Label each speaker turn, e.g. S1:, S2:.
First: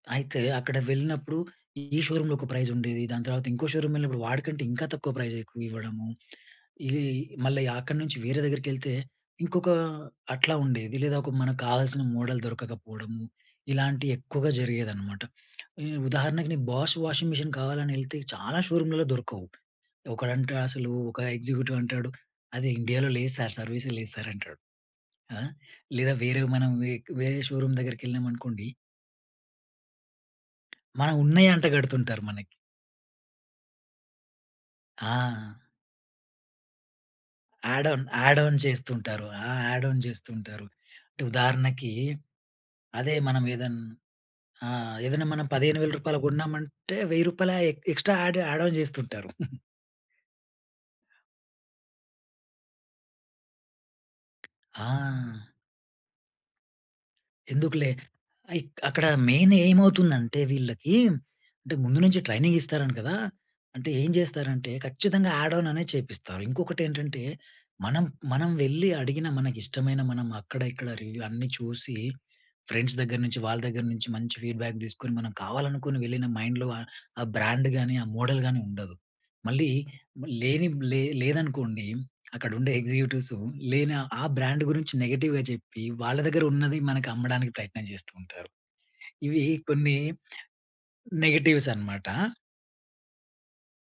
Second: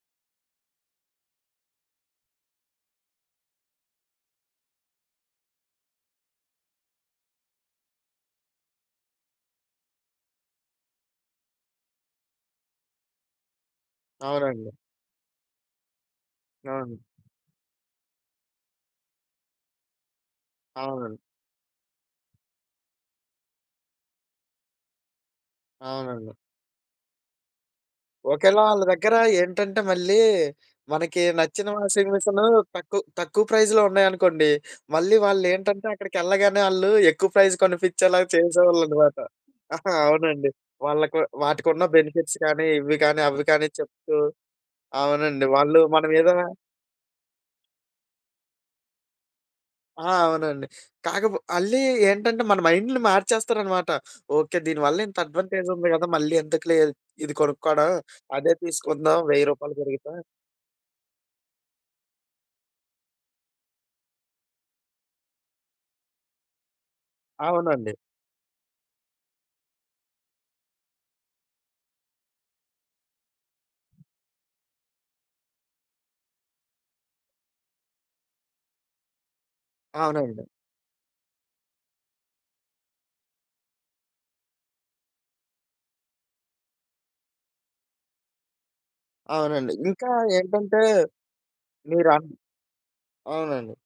S1: అయితే అక్కడ వెళ్ళినప్పుడు ఈ షోరూమ్‌లో ఒక ప్రైజుండేది. దాని తర్వాత ఇంకో షోరూమ్ వెళ్ళినప్పుడు వాడికంటే ఇంకా తక్కువ ప్రైజెక్కువ ఇవ్వడము. ఇది మళ్ళీ అక్కడి నుంచి వేరే దగ్గరికేళ్తే ఇంకొక అట్లా ఉండేది. లేదా ఒక మనకు కావాల్సిన మోడల్ దొరకకపోవడమూ, ఇలాంటివెక్కువగా
S2: అవునండి.
S1: జరిగేదనమాట. ఉ ఉదాహరణకు నేను బాష్
S2: అవును.
S1: వాషింగ్ మిషన్ కావాలని ఎళ్తే చాలా షోరూంలలో దొరకవు. ఒకడంటే అసలూ
S2: అవునండి.
S1: ఒక ఎగ్జిక్యూటివ్ అంటాడు, "అది ఇండియాలో లేదు సార్. సర్వీసే లేదు సార్" అంటాడు. ఆ! లేదా
S2: అవునండి.
S1: వేరే మనం వె వేరే షోరూమ్
S2: ఒకవేళ
S1: దగ్గరికెళ్ళామనుకోండి
S2: ఆళ్ళ దగ్గరేంటంటే మళ్ళీ
S1: మనం
S2: మనకి
S1: ఉన్నాయి అంట
S2: నచ్చిన వాషింగ్
S1: కడుతుంటారు
S2: మిషను
S1: మనకి.
S2: తక్కువ, తక్కువ ప్రైజ్‌లో ఉన్నాయనుకోండి మళ్ళీ
S1: ఆ!
S2: వాళ్ళేంటంటే అక్కడికెళ్ళగానే వాళ్ళు ఎక్కువ ప్రైజ్
S1: యాడ్ ఆన్
S2: కొనిపించేలా
S1: యాడ్ ఆన్
S2: చేసేవాళ్ళనమాట.
S1: చేస్తుంటారు. ఆ యాడ్ ఆన్
S2: అవునండి.
S1: చేస్తుంటారు.
S2: వాళ్ళకి
S1: అంటే
S2: వాటికున్న
S1: ఉదాహరణకీ
S2: బెనిఫిట్స్ కానీ, ఇవి
S1: అదే
S2: కానీ,
S1: మనం
S2: అవి కానీ
S1: ఏదైన్
S2: చెప్తూ
S1: ఆ! ఏదైనా
S2: అవునండి.
S1: మనం పదిహేను
S2: వాళ్ళూ
S1: వేల
S2: మన
S1: రూపాయల
S2: మీద
S1: కొన్నామంటే రూ. 1000 రూపాయల ఎక్ ఎక్స్‌ట్రా యాడ్ యాడ్ ఆన్ చేస్తుంటారు.
S2: ఆ! అవునండి. కాకపో మళ్ళీ ఏంటంటే మన మైండ్‌లు మార్చేస్తారనమాట. ఓకె
S1: ఆ!
S2: దీనివల్లింత అడ్వాంటేజ్ ఉంది కదా! మళ్ళీ ఎందుకులే ఇది కొనుక్కోవడం
S1: ఎందుకులే
S2: అదే
S1: ఇక్ అక్కడ
S2: తీసుకుందాం రూ. 1000 రూపాయలు
S1: మెయినేమవుతుంది
S2: పెరిగినా
S1: అంటే వీళ్ళకీ అంటే ముందు నుంచి ట్రైనింగ్ ఇస్తారు అంటా కదా! అంటే ఏం చేస్తారంటే ఖచ్చితంగా యాడ్ ఆన్ చేపిస్తారు. ఇంకొకటేంటంటే,
S2: అవునండి.
S1: మనం, మనం వెళ్లి అడిగిన మనకిష్టమైన మనం అక్కడ ఇక్కడ రివ్యూ అన్ని చూసి ఫ్రెండ్స్ దగ్గర నుంచి వాళ్ళ దగ్గర నుంచి మంచి ఫీడ్‌బ్యాక్ తీసుకొని మనం కావాలనుకుని వెళ్ళిన మైండ్‌లో ఆ బ్రాండ్ గానీ, ఆ మోడల్‌ గాని ఉండదు. మళ్ళీ
S2: అవునండి.
S1: లేనివి లే లేదనుకోండి అక్కడుండే ఎగ్జిక్యూటివ్సు లేని ఆ బ్రాండ్ గురించి నెగెటివ్‌గా చెప్పి వాళ్ళ దగ్గరున్నది మనకమ్మడానికి ప్రయత్నం చేస్తూ ఉంటారు. ఇవి
S2: అవునండి.
S1: కొన్ని
S2: ఇంకా ఏంటంటే
S1: నెగటివ్స్
S2: మీరా
S1: అనమాట.
S2: అవునండి.